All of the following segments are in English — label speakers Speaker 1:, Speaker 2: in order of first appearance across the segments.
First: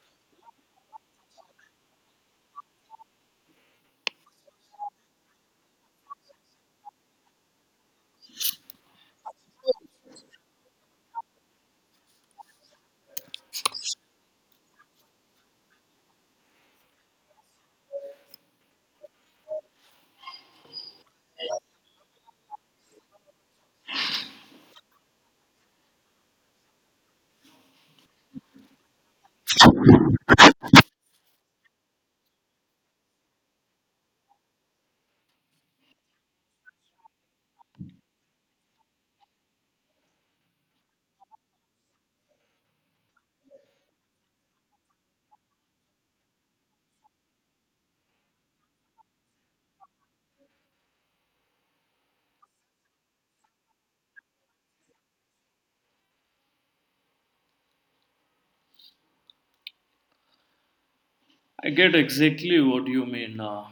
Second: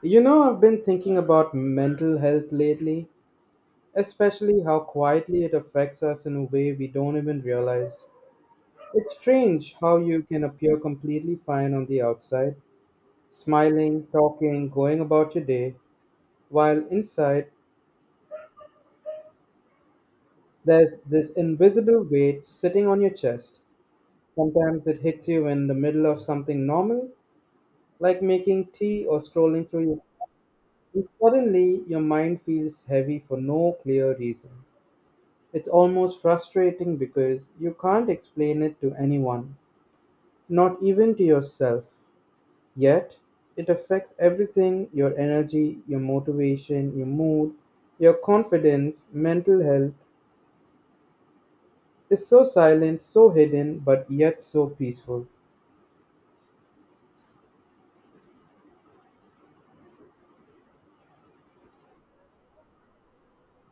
Speaker 1: You know, I've been thinking about mental health lately, especially how quietly it affects us in a way we don't even realize. It's strange how you can appear completely fine on the outside, smiling, talking, going about your day, while inside there's this invisible weight sitting on your chest. Sometimes it hits you in the middle of something normal, like making tea or scrolling through your. And suddenly your mind feels heavy for no clear reason. It's almost frustrating because you can't explain it to anyone, not even to yourself. Yet, it affects everything your energy, your motivation, your mood, your confidence, mental health. It's so silent, so hidden, but yet so peaceful.
Speaker 2: I get exactly what you mean.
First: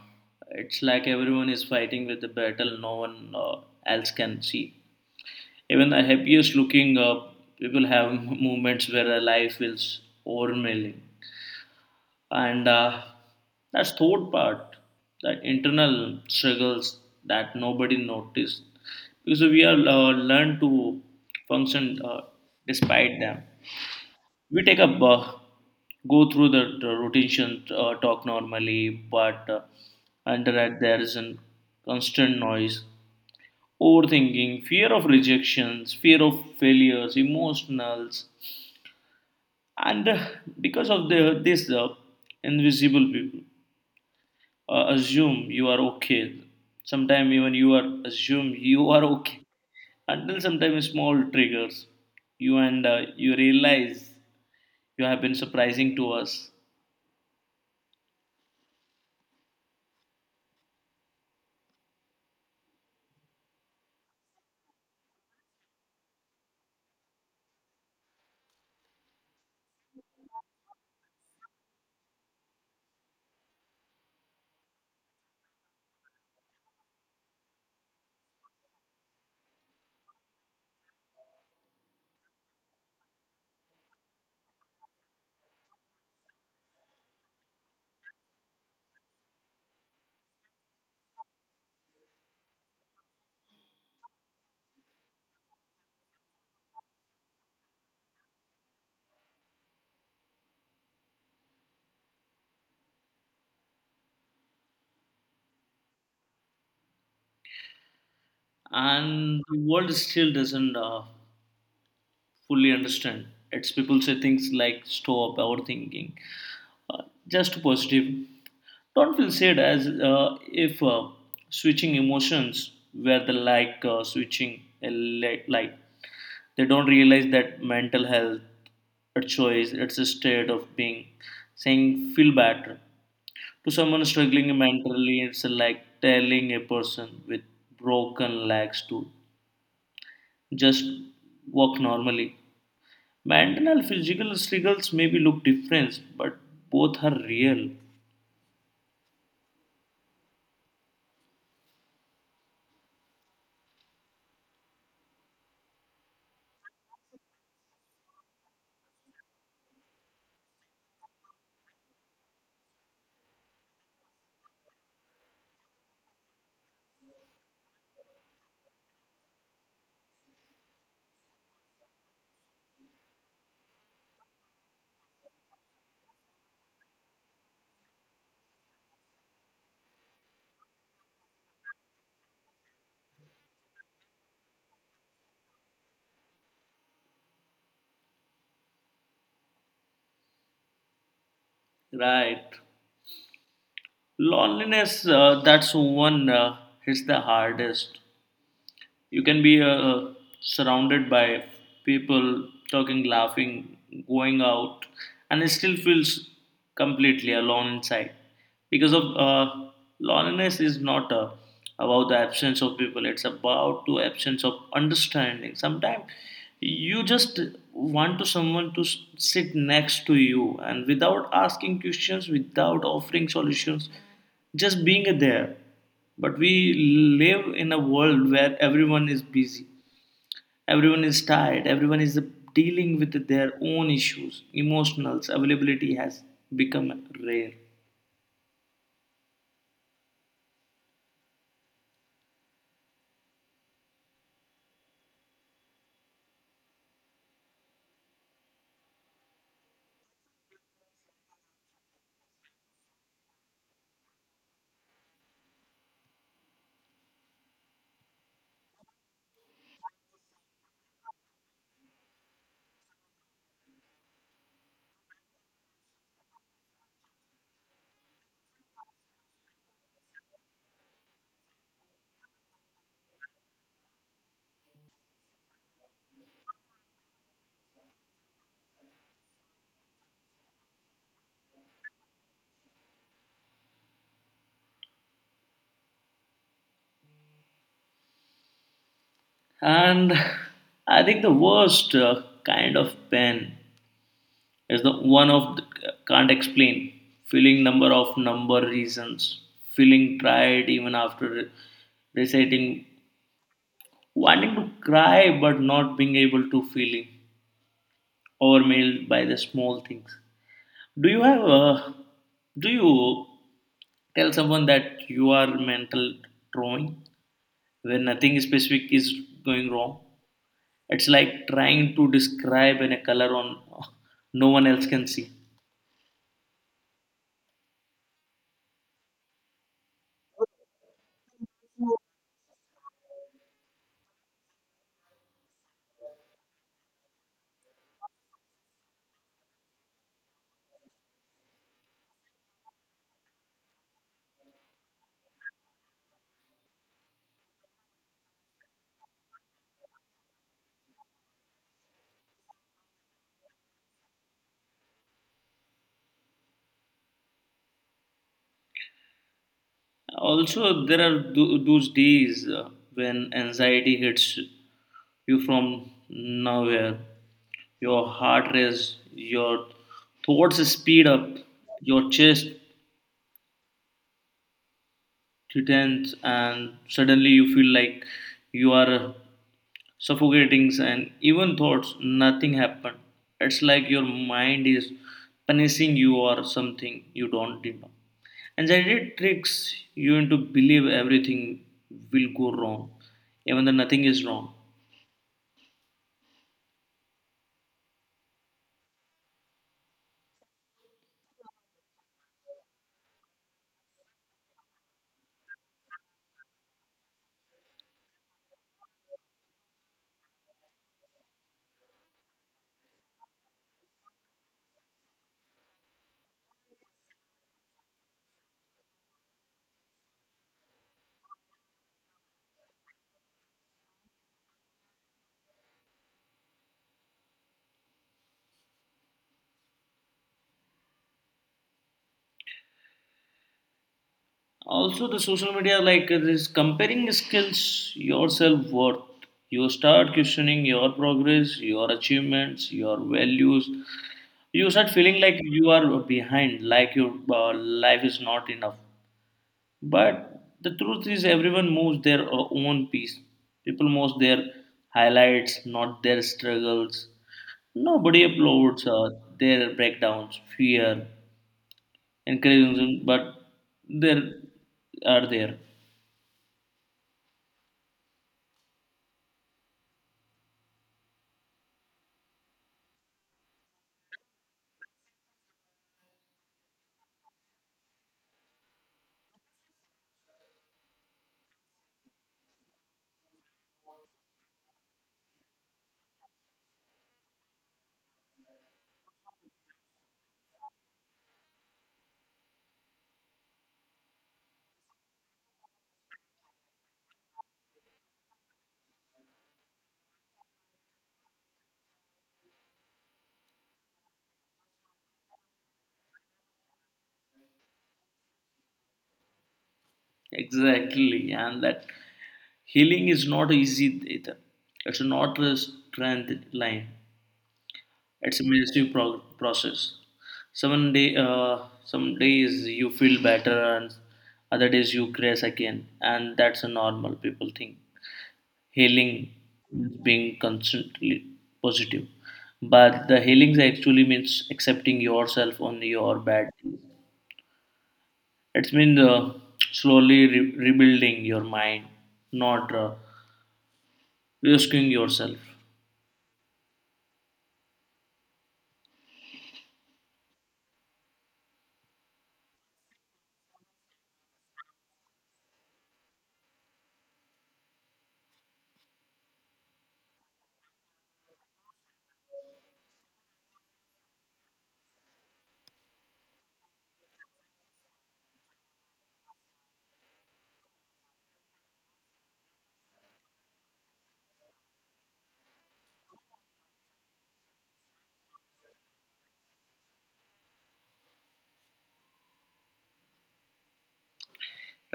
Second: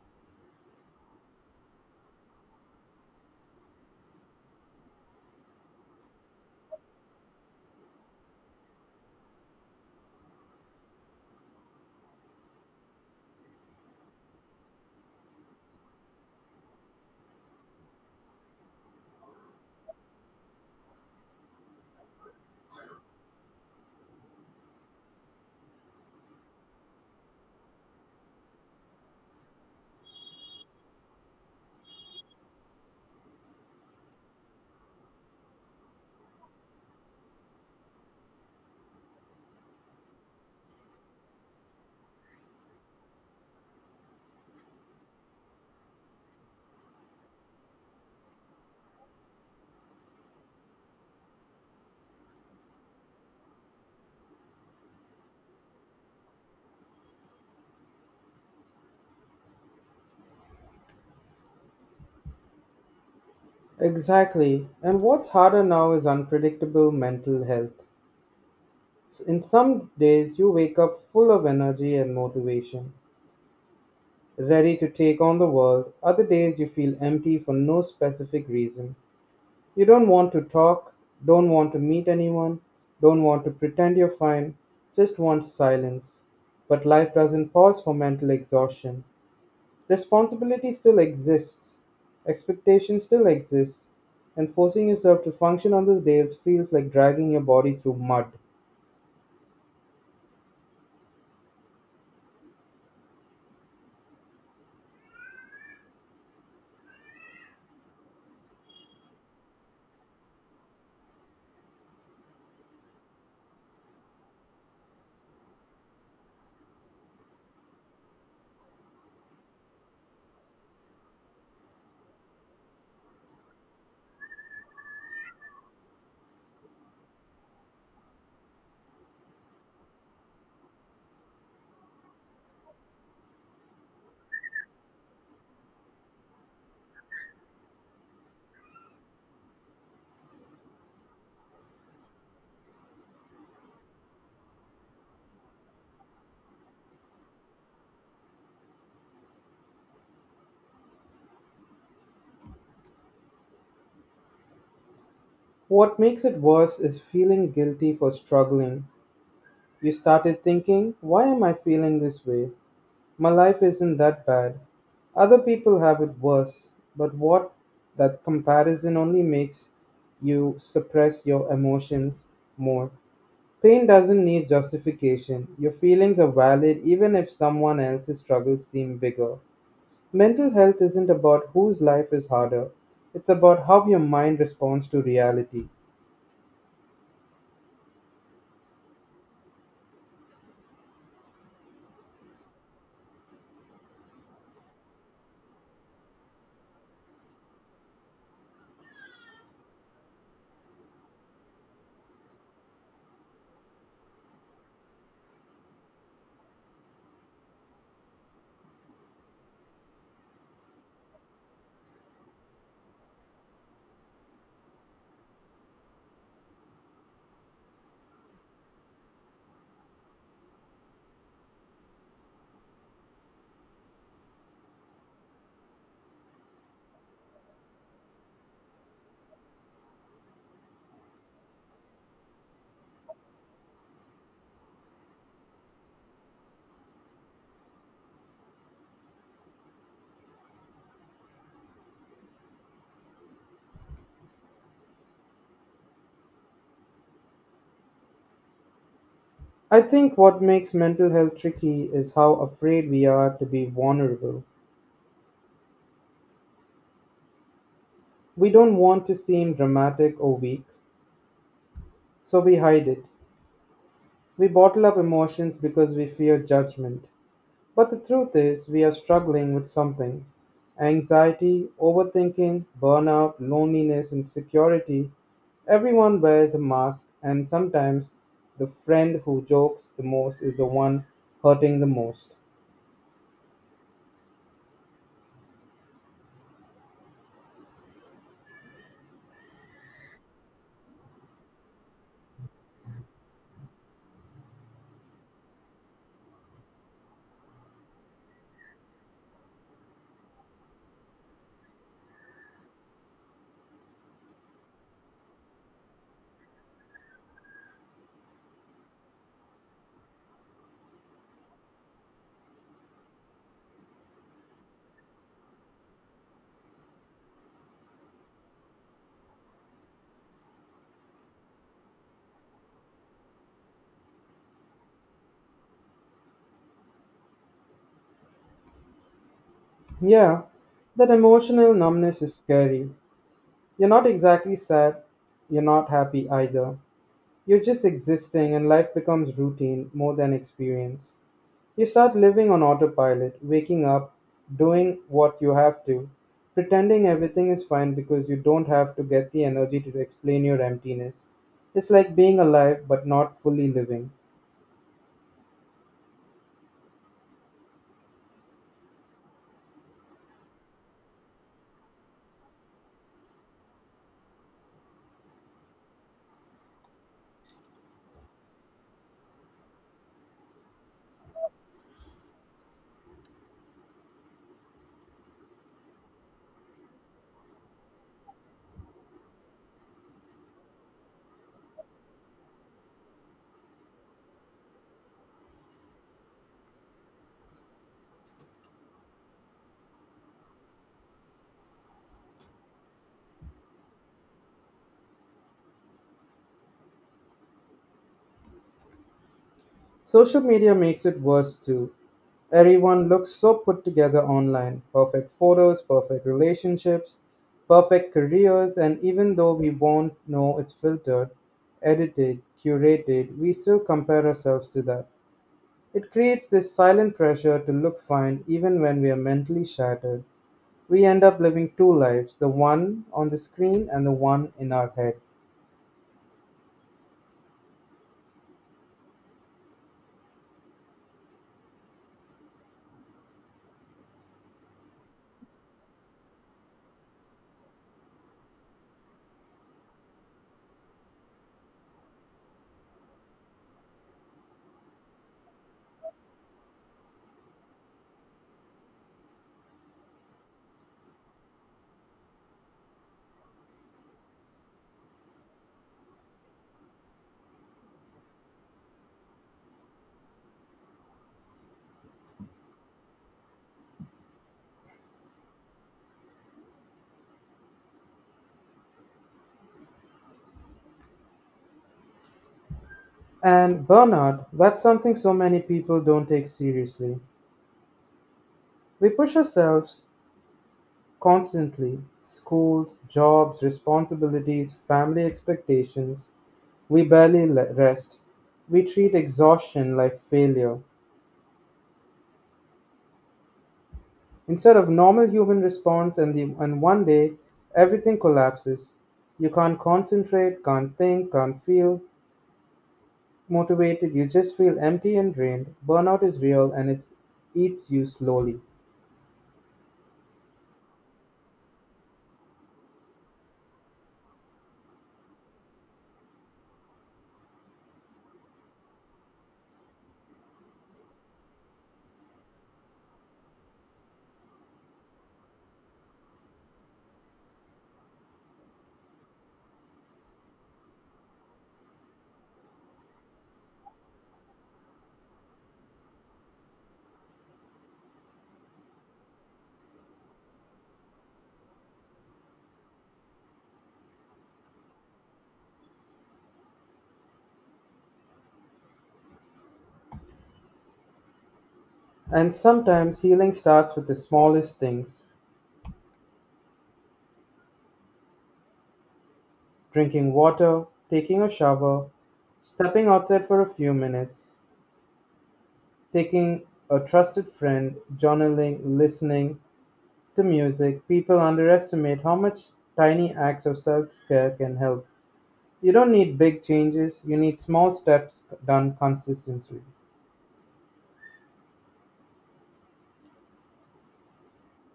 Speaker 2: It's like everyone is fighting with the battle no one else can see. Even the happiest looking people have moments where their life feels overwhelming. And that's third part, that internal struggles that nobody noticed. Because we are learned to function despite them. We take up, go through the rotation, talk normally, but under that there is a constant noise, overthinking, fear of rejections, fear of failures, emotionals, and because of the this invisible people assume you are okay. Sometimes even you are assume you are okay until sometimes small triggers you and you realize you have been surprising to us
Speaker 1: Exactly. And what's harder now is unpredictable mental health. In some days, you wake up full of energy and motivation. Ready to take on the world. Other days you feel empty for no specific reason. You don't want to talk, don't want to meet anyone, don't want to pretend you're fine, just want silence. But life doesn't pause for mental exhaustion. Responsibility still exists, expectations still exist, and forcing yourself to function on those days feels like dragging your body through mud.
Speaker 2: and the world still doesn't fully understand. It's people say things like "stop overthinking," just positive. Don't feel sad as if switching emotions were the like switching a light. They don't realize that mental health, a choice, it's a state of being. Saying feel better to someone struggling mentally, it's like telling a person with broken legs to just walk normally. Mental and physical struggles maybe look different, but both are real.
Speaker 1: What makes it worse is feeling guilty for struggling. You started thinking, why am I feeling this way? My life isn't that bad. Other people have it worse, but what that comparison only makes you suppress your emotions more. Pain doesn't need justification. Your feelings are valid even if someone else's struggles seem bigger. Mental health isn't about whose life is harder, it's about how your mind responds to reality.
Speaker 2: Right. Loneliness, that's one hits the hardest. You can be surrounded by people talking, laughing, going out, and it still feels completely alone inside. Because of loneliness is not about the absence of people, it's about the absence of understanding. Sometimes you just want to someone to sit next to you and without asking questions, without offering solutions, just being there. But we live in a world where everyone is busy, everyone is tired, everyone is dealing with their own issues. Emotionals, availability has become rare.
Speaker 1: I think what makes mental health tricky is how afraid we are to be vulnerable. We don't want to seem dramatic or weak. So we hide it. We bottle up emotions because we fear judgment. But the truth is, we are struggling with something anxiety, overthinking, burnout, loneliness, insecurity. Everyone wears a mask, and sometimes the friend who jokes the most is the one hurting the most.
Speaker 2: And I think the worst kind of pain is the one of the, can't explain, feeling number of number reasons, feeling tired even after reciting, wanting to cry but not being able to, feeling overwhelmed by the small things. Do you have a, do you tell someone that you are mental drawing when nothing specific is going wrong? It's like trying to describe in a color on no one else can see.
Speaker 1: Yeah, that emotional numbness is scary. You're not exactly sad, you're not happy either. You're just existing, and life becomes routine more than experience. You start living on autopilot, waking up, doing what you have to, pretending everything is fine because you don't have to get the energy to explain your emptiness. It's like being alive but not fully living.
Speaker 2: Also, there are those days when anxiety hits you from nowhere. Your heart races, your thoughts speed up, your chest tightens, and suddenly you feel like you are suffocating, and even thoughts nothing happened. It's like your mind is punishing you or something you don't even know. Anxiety tricks you into believe everything will go wrong even though nothing is wrong.
Speaker 1: Social media makes it worse too. Everyone looks so put together online perfect photos, perfect relationships, perfect careers, and even though we won't know it's filtered, edited, curated, we still compare ourselves to that. It creates this silent pressure to look fine even when we are mentally shattered. We end up living two lives the one on the screen and the one in our head.
Speaker 2: Also the social media, like, this comparing skills your self-worth, you start questioning your progress, your achievements, your values. You start feeling like you are behind, like your uh, life is not enough. But the truth is, everyone moves their own piece. People post their highlights, not their struggles. Nobody uploads their breakdowns, fear, and criticism, but there are there.
Speaker 1: And burnout, that's something so many people don't take seriously. We push ourselves constantly schools, jobs, responsibilities, family expectations. We barely rest. We treat exhaustion like failure. Instead of normal human response, and one day everything collapses. You can't concentrate, can't think, can't feel motivated, you just feel empty and drained. Burnout is real and it eats you slowly.
Speaker 2: Exactly, and that healing is not easy either. It's not a strength line. It's a massive process. Some day, some days you feel better, and other days you crash again, and that's a normal people thing. Healing means being constantly positive, but the healing actually means accepting yourself on your bad days. It means slowly rebuilding your mind, not risking yourself.
Speaker 1: And sometimes healing starts with the smallest things drinking water, taking a shower, stepping outside for a few minutes, taking a trusted friend, journaling, listening, the music, people underestimate how much tiny acts of self-care can help. You don't need big changes, you need small steps done consistently.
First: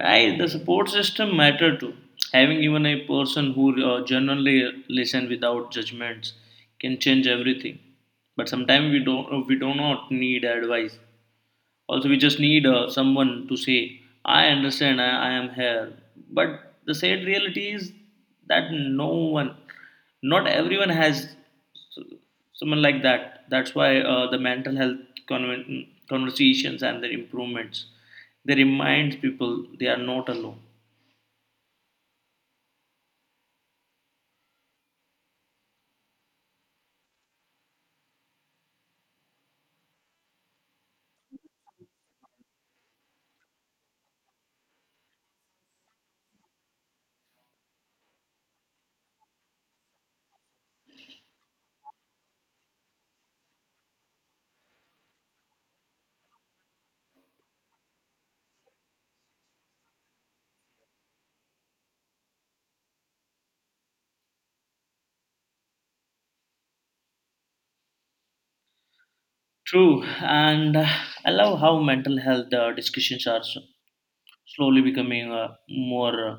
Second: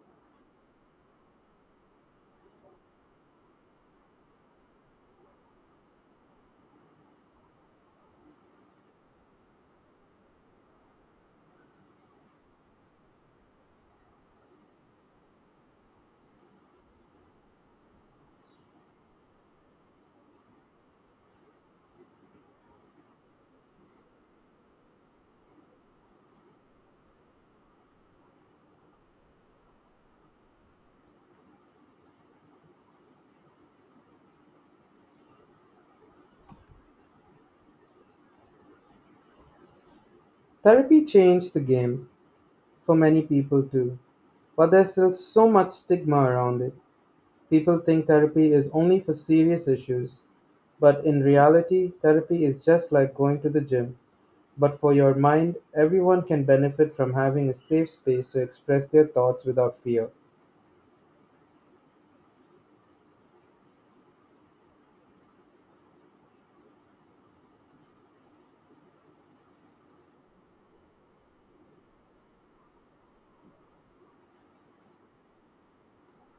Speaker 2: Right, the support system matter too. Having even a person who genuinely listen without judgments can change everything. But sometimes we don't we do not need advice. Also, we just need someone to say, I understand, I am here. But the sad reality is that no one, not everyone has s- someone like that. That's why the mental health conversations and their improvements, they remind people they are not alone.
Speaker 1: Therapy changed the game for many people too, but there's still so much stigma around it. People think therapy is only for serious issues, but in reality, therapy is just like going to the gym. But for your mind, everyone can benefit from having a safe space to express their thoughts without fear.
Speaker 2: True, and I love how mental health discussions are slowly becoming more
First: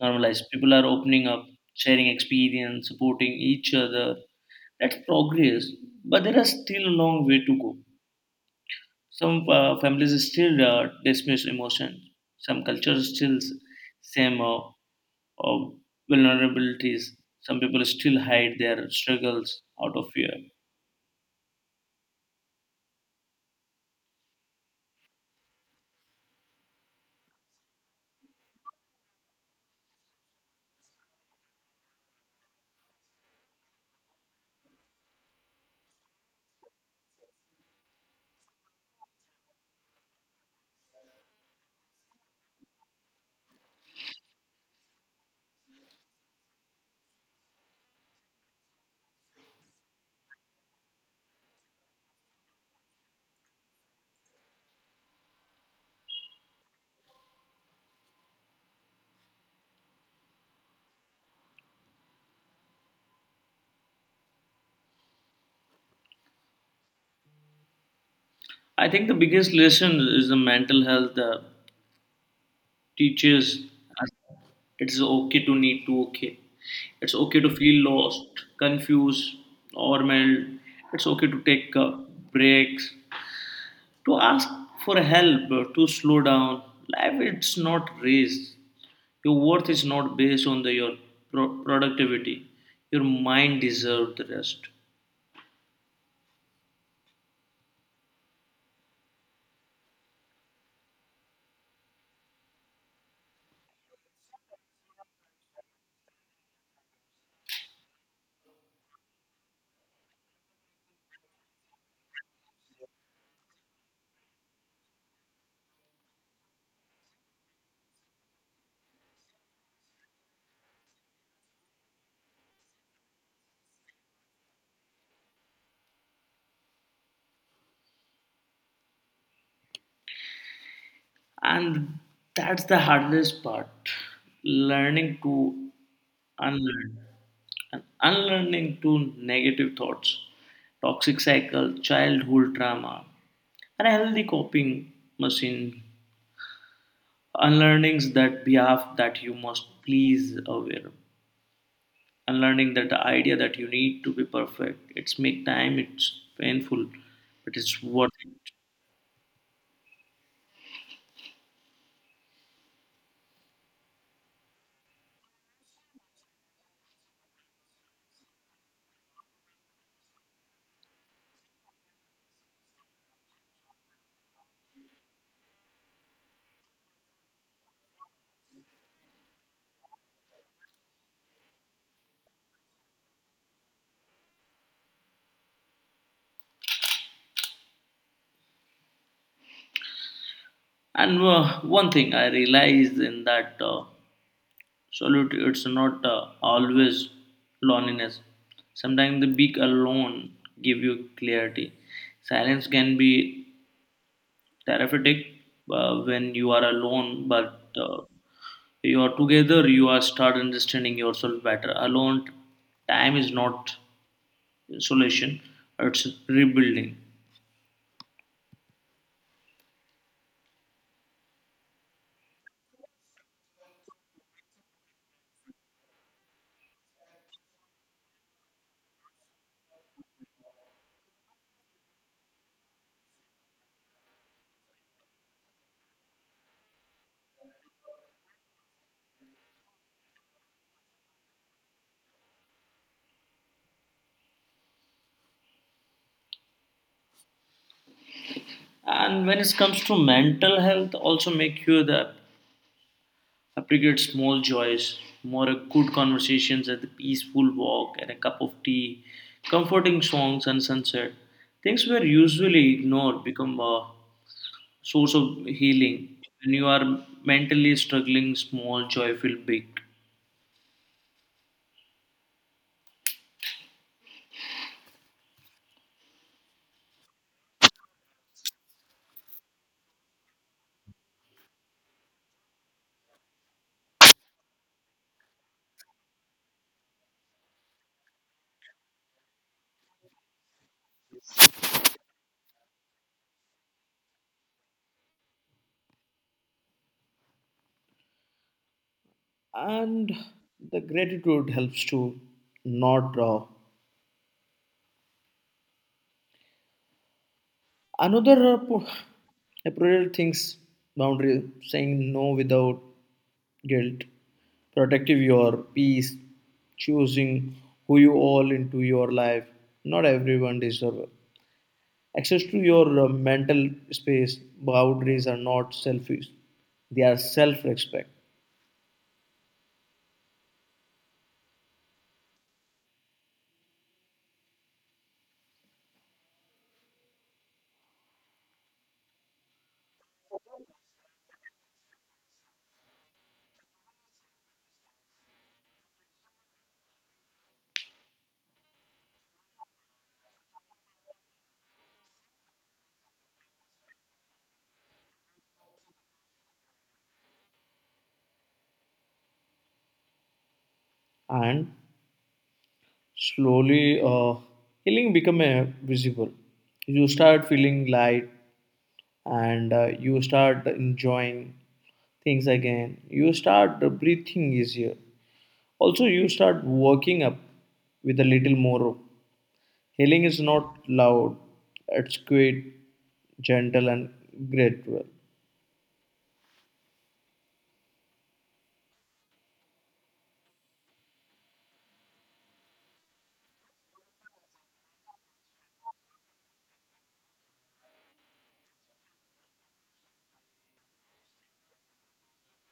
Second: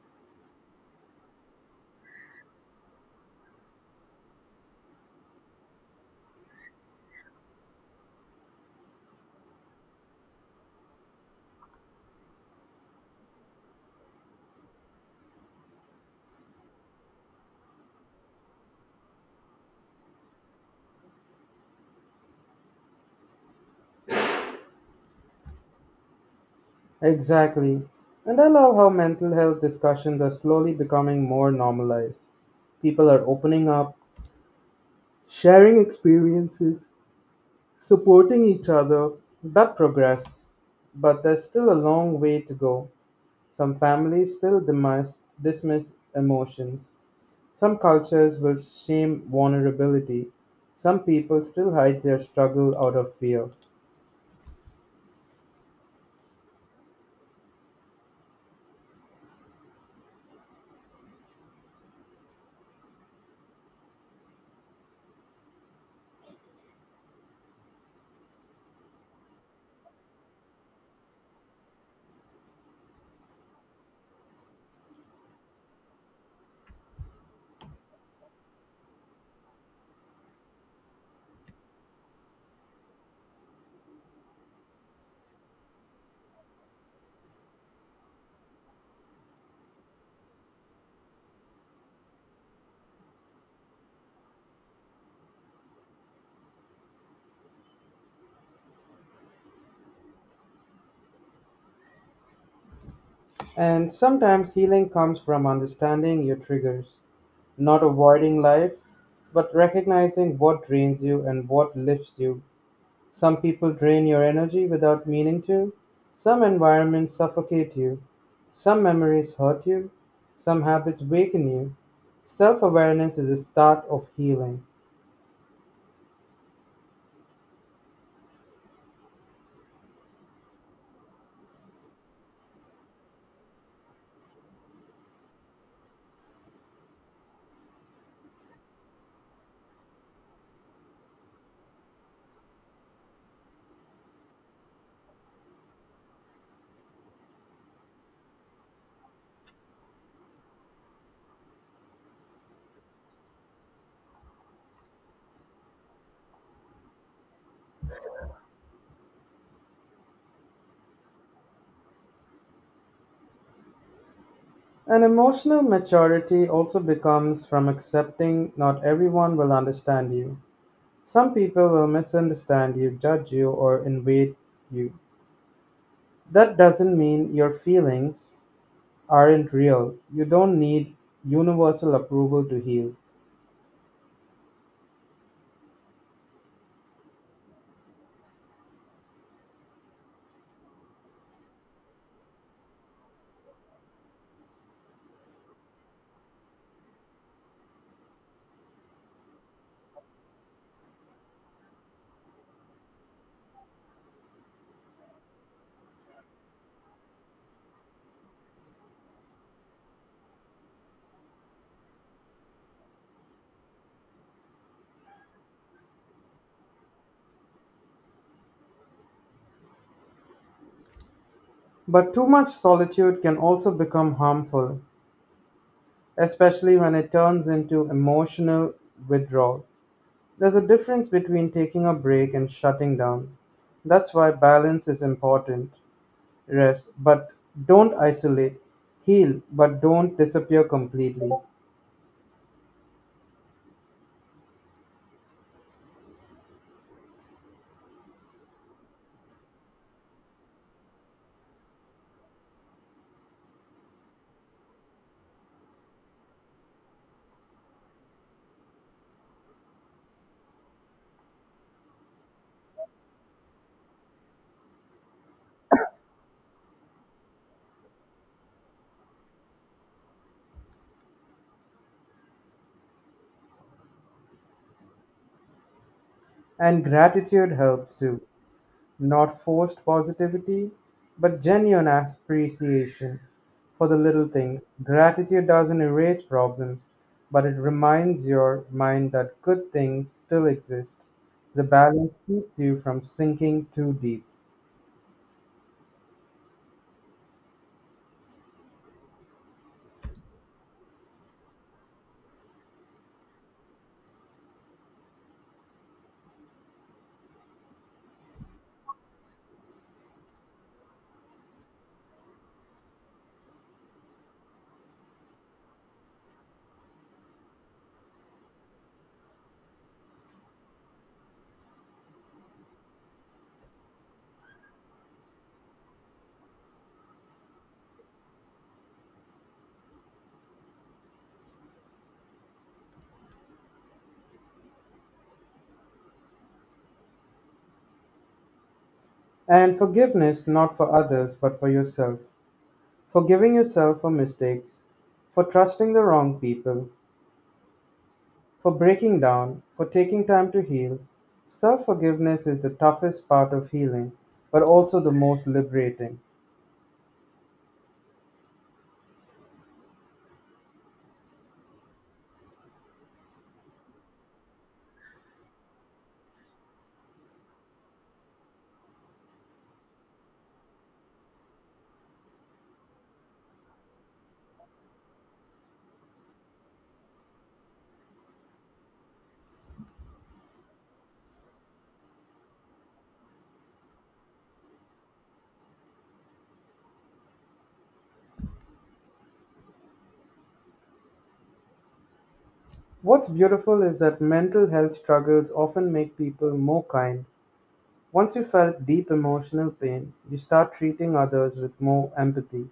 Speaker 2: normalized. People are opening up, sharing experience, supporting each other. That's progress, but there is still a long way to go. Some families still dismiss emotion. Some cultures still same uh, vulnerabilities. Some people still hide their struggles out of fear.
Speaker 1: Exactly. And I love how mental health discussions are slowly becoming more normalized. People are opening up, sharing experiences, supporting each other. That progress. But there's still a long way to go. Some families still dismiss emotions. Some cultures will shame vulnerability. Some people still hide their struggle out of fear.
Speaker 2: I think the biggest lesson is the mental health teaches us it's okay to need to okay. It's okay to feel lost, confused, overwhelmed. It's okay to take breaks, to ask for help, to slow down. Life it's not race. Your worth is not based on the, your productivity. Your mind deserves the rest.
Speaker 1: And sometimes healing comes from understanding your triggers. Not avoiding life, but recognizing what drains you and what lifts you. Some people drain your energy without meaning to. Some environments suffocate you. Some memories hurt you. Some habits weaken you. Self awareness is a start of healing.
Speaker 2: And that's the hardest part, learning to unlearn, and unlearning to negative thoughts, toxic cycle, childhood trauma, and a healthy coping machine. Unlearnings that behalf that you must please aware, and learning that the idea that you need to be perfect, it's make time, it's painful, but it's worth it.
Speaker 1: And emotional maturity also becomes from accepting not everyone will understand you. Some people will misunderstand you, judge you, or invade you. That doesn't mean your feelings aren't real. You don't need universal approval to heal.
Speaker 2: And one thing I realized in that, solitude it's not always loneliness. Sometimes the being alone give you clarity. Silence can be therapeutic when you are alone, but you are together, you are start understanding yourself better. Alone time is not solution, it's rebuilding.
Speaker 1: But too much solitude can also become harmful, especially when it turns into emotional withdrawal. There's a difference between taking a break and shutting down. That's why balance is important. Rest, but don't isolate. Heal, but don't disappear completely.
Speaker 2: And when it comes to mental health, also make sure that appreciate small joys more. Good conversations at the peaceful walk and a cup of tea, comforting songs and sunset, things were usually ignored become a source of healing. When you are mentally struggling, small joy feel big.
Speaker 1: And gratitude helps too. Not forced positivity, but genuine appreciation for the little things. Gratitude doesn't erase problems, but it reminds your mind that good things still exist. The balance keeps you from sinking too deep.
Speaker 2: And the gratitude helps to not draw. Another appropriate things, boundary, saying no without guilt, protective your peace, choosing who you all into your life. Not everyone deserve access to your mental space. Boundaries are not selfish; they are self-respect.
Speaker 1: And forgiveness not for others, but for yourself. Forgiving yourself for mistakes, for trusting the wrong people, for breaking down, for taking time to heal, self forgiveness is the toughest part of healing, but also the most liberating.
Speaker 2: And slowly, healing become visible. You start feeling light, and you start enjoying things again. You start breathing easier. Also, you start waking up with a little more. Healing is not loud, it's quite gentle and gradual.
Speaker 1: What's beautiful is that mental health struggles often make people more kind. Once you felt deep emotional pain, you start treating others with more empathy.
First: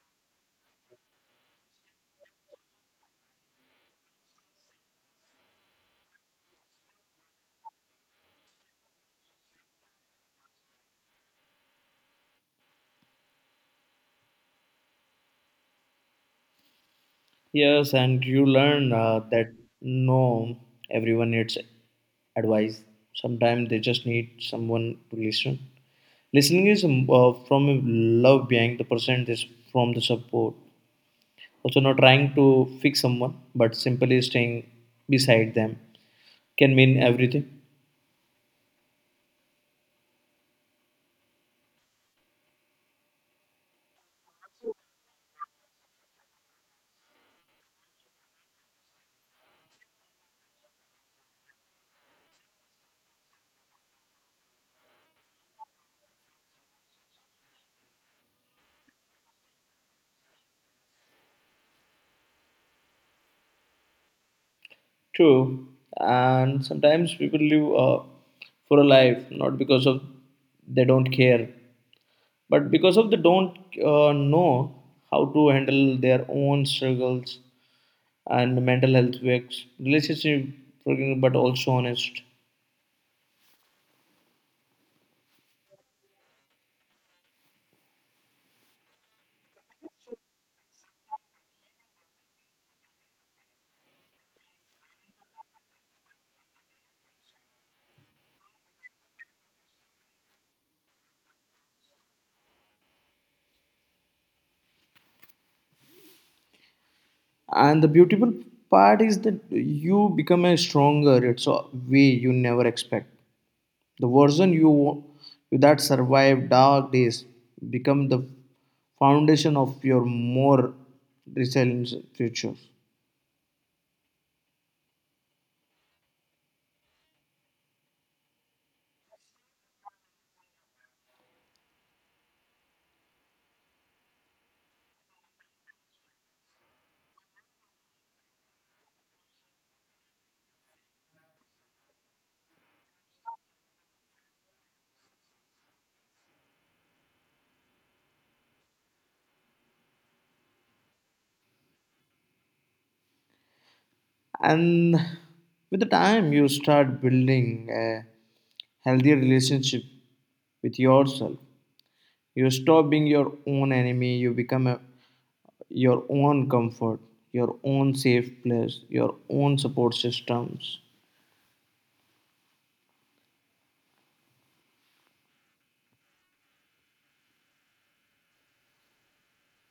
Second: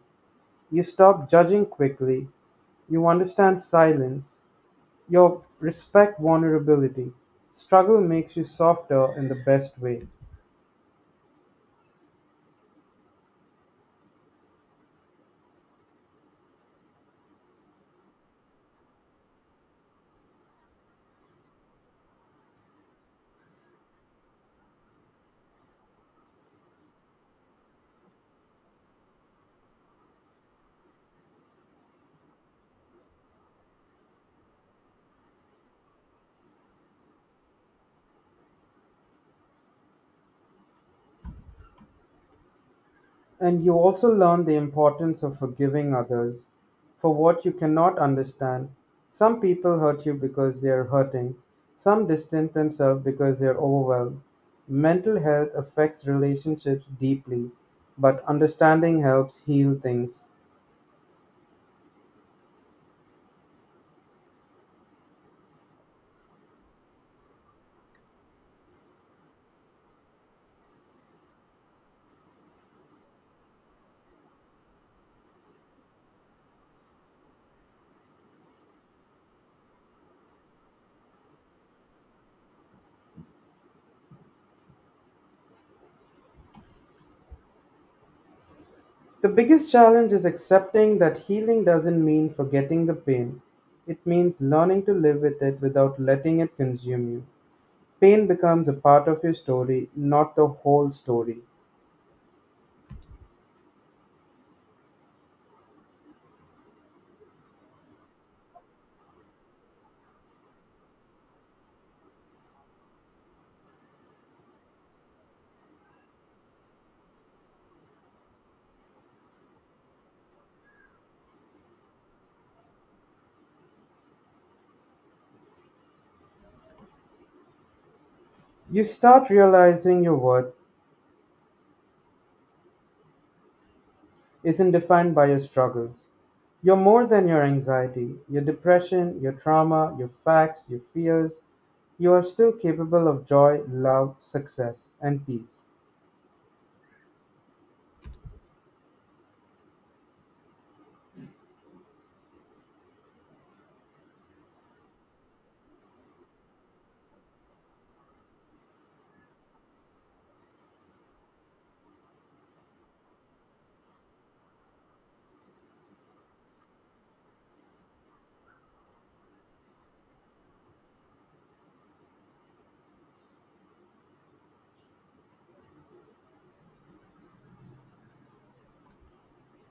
Speaker 1: You stop judging quickly. You understand silence. You respect vulnerability. Struggle makes you softer in the best way.
Speaker 2: Yes, and you learn that no, everyone needs advice. Sometimes they just need someone to listen. Listening is from a love behind the person, is from the support. Also, not trying to fix someone, but simply staying beside them can mean everything.
Speaker 1: And you also learn the importance of forgiving others for what you cannot understand. Some people hurt you because they are hurting, some distance themselves because they are overwhelmed. Mental health affects relationships deeply, but understanding helps heal things.
Speaker 2: True. And sometimes people live for a life not because of they don't care, but because of they don't know how to handle their own struggles. And mental health works, relationship, but also honest.
Speaker 1: The biggest challenge is accepting that healing doesn't mean forgetting the pain. It means learning to live with it without letting it consume you. Pain becomes a part of your story, not the whole story.
Speaker 2: And the beautiful part is that you become a stronger. It's a way you never expect. The version you that survived dark days become the foundation of your more resilient future.
Speaker 1: You start realizing your worth isn't defined by your struggles. You're more than your anxiety, your depression, your trauma, your facts, your fears. You are still capable of joy, love, success, and peace.
Speaker 2: And with the time, you start building a healthy relationship with yourself. You stop being your own enemy. You become a, your own comfort, your own safe place, your own support systems.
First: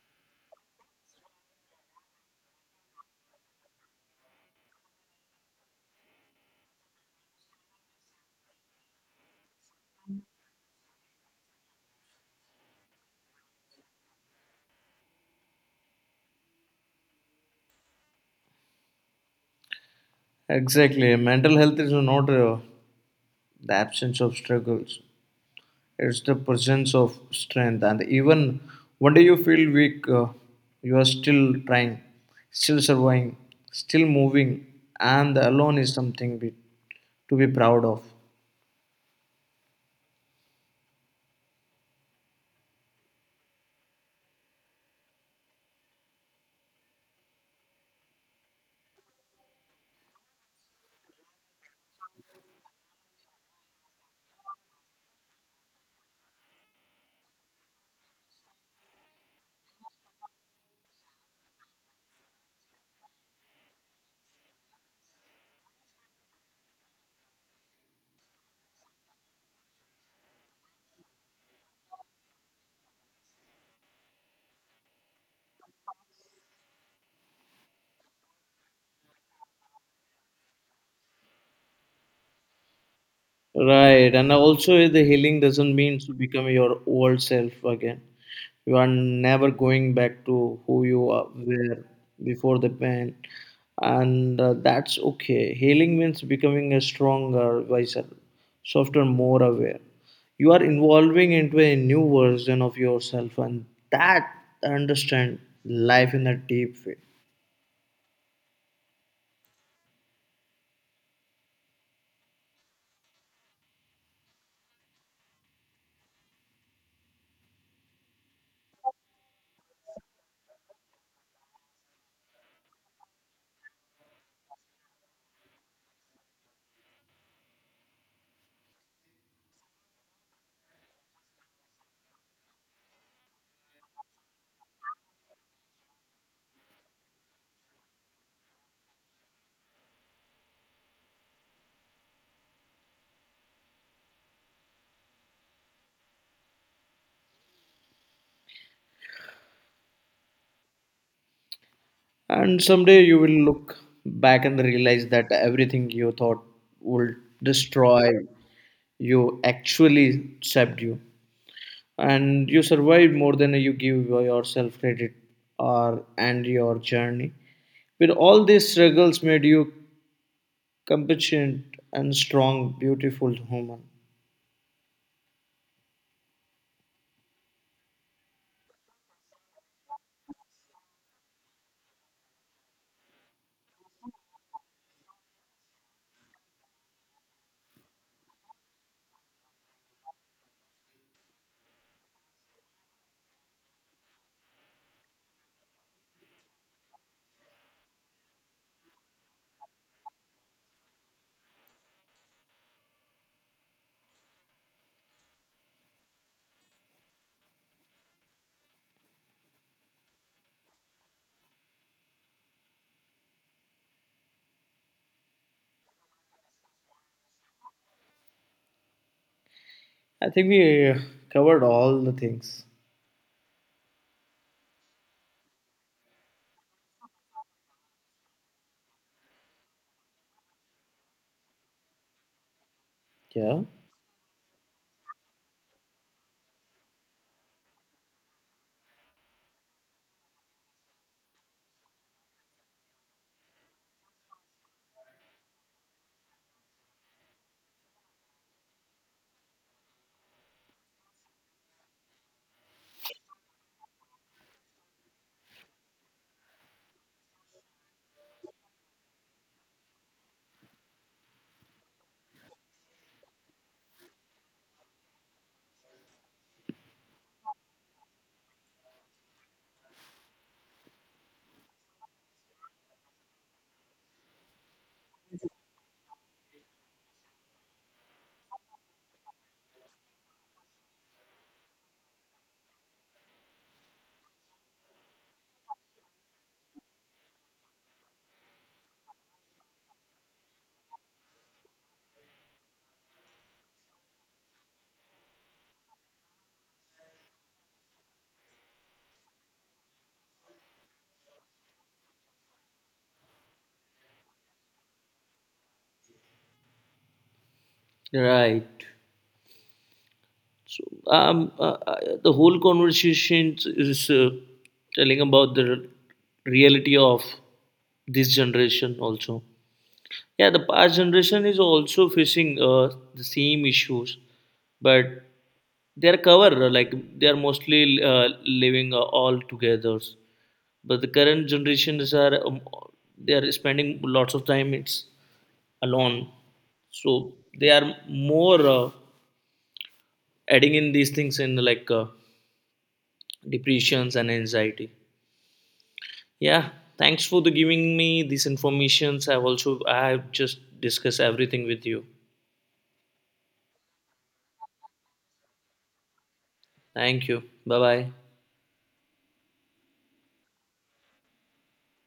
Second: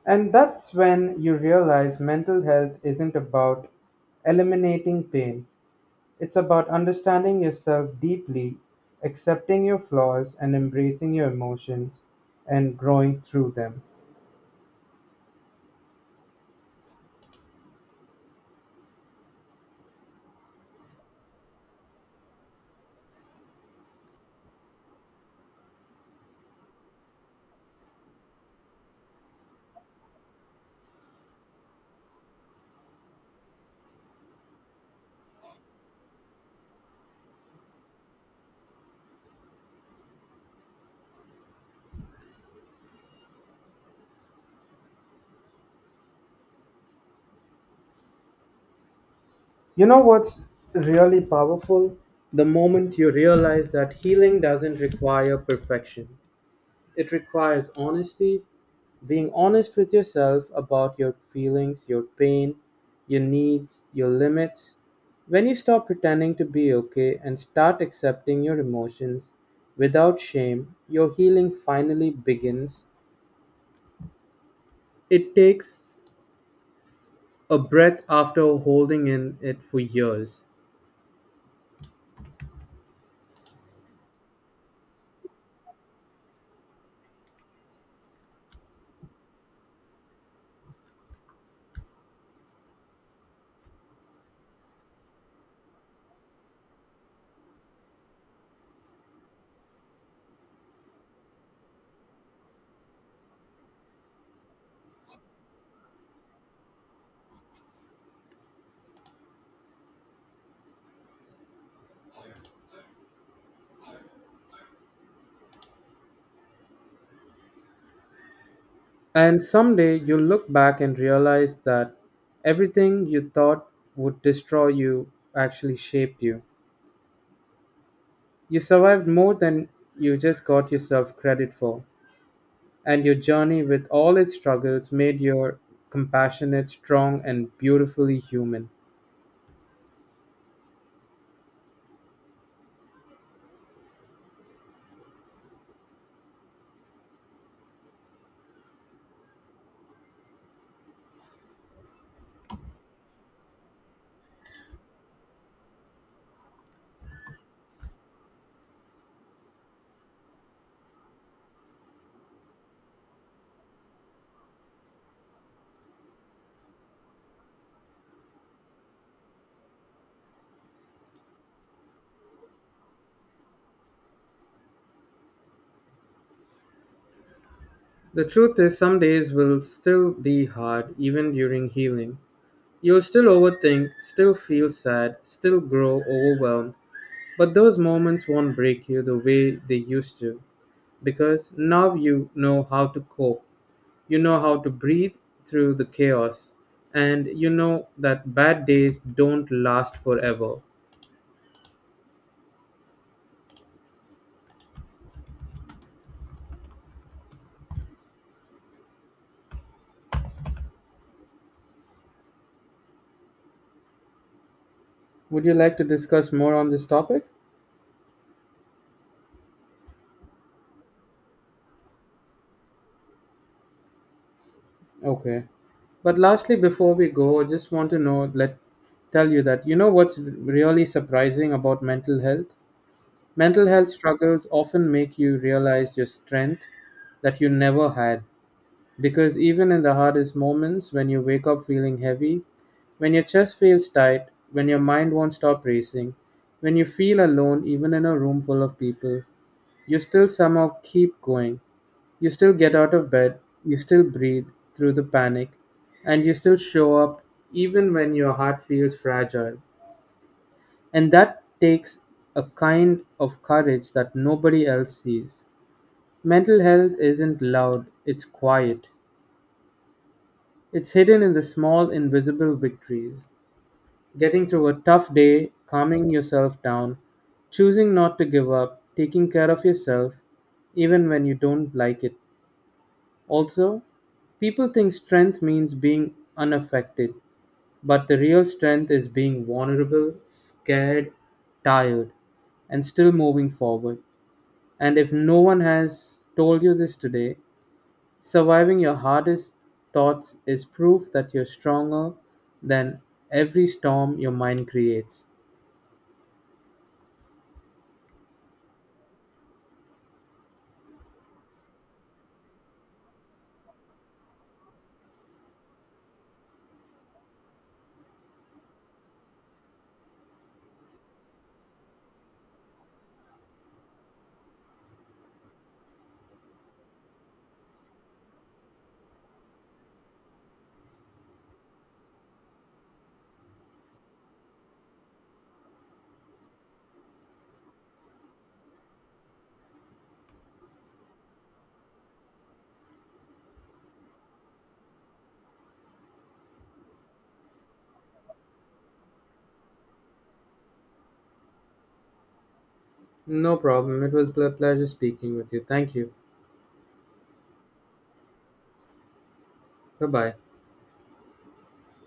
Speaker 1: And that's when you realize mental health isn't about eliminating pain. It's about understanding yourself deeply, accepting your flaws, and embracing your emotions and growing through them.
Speaker 2: Exactly. Mental health is not the absence of struggles, it's the presence of strength. And even one day you feel weak, you are still trying, still surviving, still moving, and alone is something be, to be proud of.
Speaker 1: You know what's really powerful? The moment you realize that healing doesn't require perfection, it requires honesty, being honest with yourself about your feelings, your pain, your needs, your limits. When you stop pretending to be okay and start accepting your emotions without shame, your healing finally begins. It takes a breath after holding in it for years.
Speaker 2: Right, and also the healing doesn't mean to become your old self again. You are never going back to who were before the pain, and that's okay. Healing means becoming a stronger, wiser, softer, more aware. You are evolving into a new version of yourself, and that understand life in a deep way.
Speaker 1: And someday you'll look back and realize that everything you thought would destroy you actually shaped you. You survived more than you just got yourself credit for, and your journey with all its struggles made you compassionate, strong, and beautifully human.
Speaker 2: And someday you will look back and realize that everything you thought would destroy you actually saved you. And you survived more than you give yourself credit or, and your journey. With all these struggles made you competent and strong, beautiful human.
Speaker 1: The truth is, some days will still be hard, even during healing. You'll still overthink, still feel sad, still grow overwhelmed, but those moments won't break you the way they used to, because now you know how to cope. You know how to breathe through the chaos, and you know that bad days don't last forever. Would you like to discuss more on this topic?
Speaker 2: I think we covered all the things.
Speaker 1: Okay. But lastly, before we go, I just want to know, let tell you that you know what's really surprising about mental health.
Speaker 2: Yeah.
Speaker 1: Mental health struggles often make you realize your strength that you never had. Because even in the hardest moments, when you wake up feeling heavy, when your chest feels tight, when your mind won't stop racing, when you feel alone, even in a room full of people, you still somehow keep going. You still get out of bed, you still breathe through the panic, and you still show up even when your heart feels fragile. And that takes a kind of courage that nobody else sees. Mental health isn't loud, it's quiet. It's hidden in the small, invisible victories getting through a tough day, calming yourself down, choosing not to give up, taking care of yourself, even when you don't like it. Also, people think strength means being unaffected, but the real strength is being vulnerable, scared, tired, and still moving forward. And if no one has told you this today, surviving your hardest thoughts is proof that you're stronger than every storm your mind creates.
Speaker 2: Right. So the whole conversation is telling about the reality of this generation also. Yeah, the past generation is also facing the same issues, but they are cover like they are mostly living all together. But the current generations are they are spending lots of time it's alone, so they are more adding in these things in like. Depressions and anxiety. Yeah, thanks for the giving me these informations. I've just discussed everything with you.
Speaker 1: No problem. It was a pleasure speaking with you. Thank you.
Speaker 2: Thank you. Bye bye.
Speaker 1: Bye bye.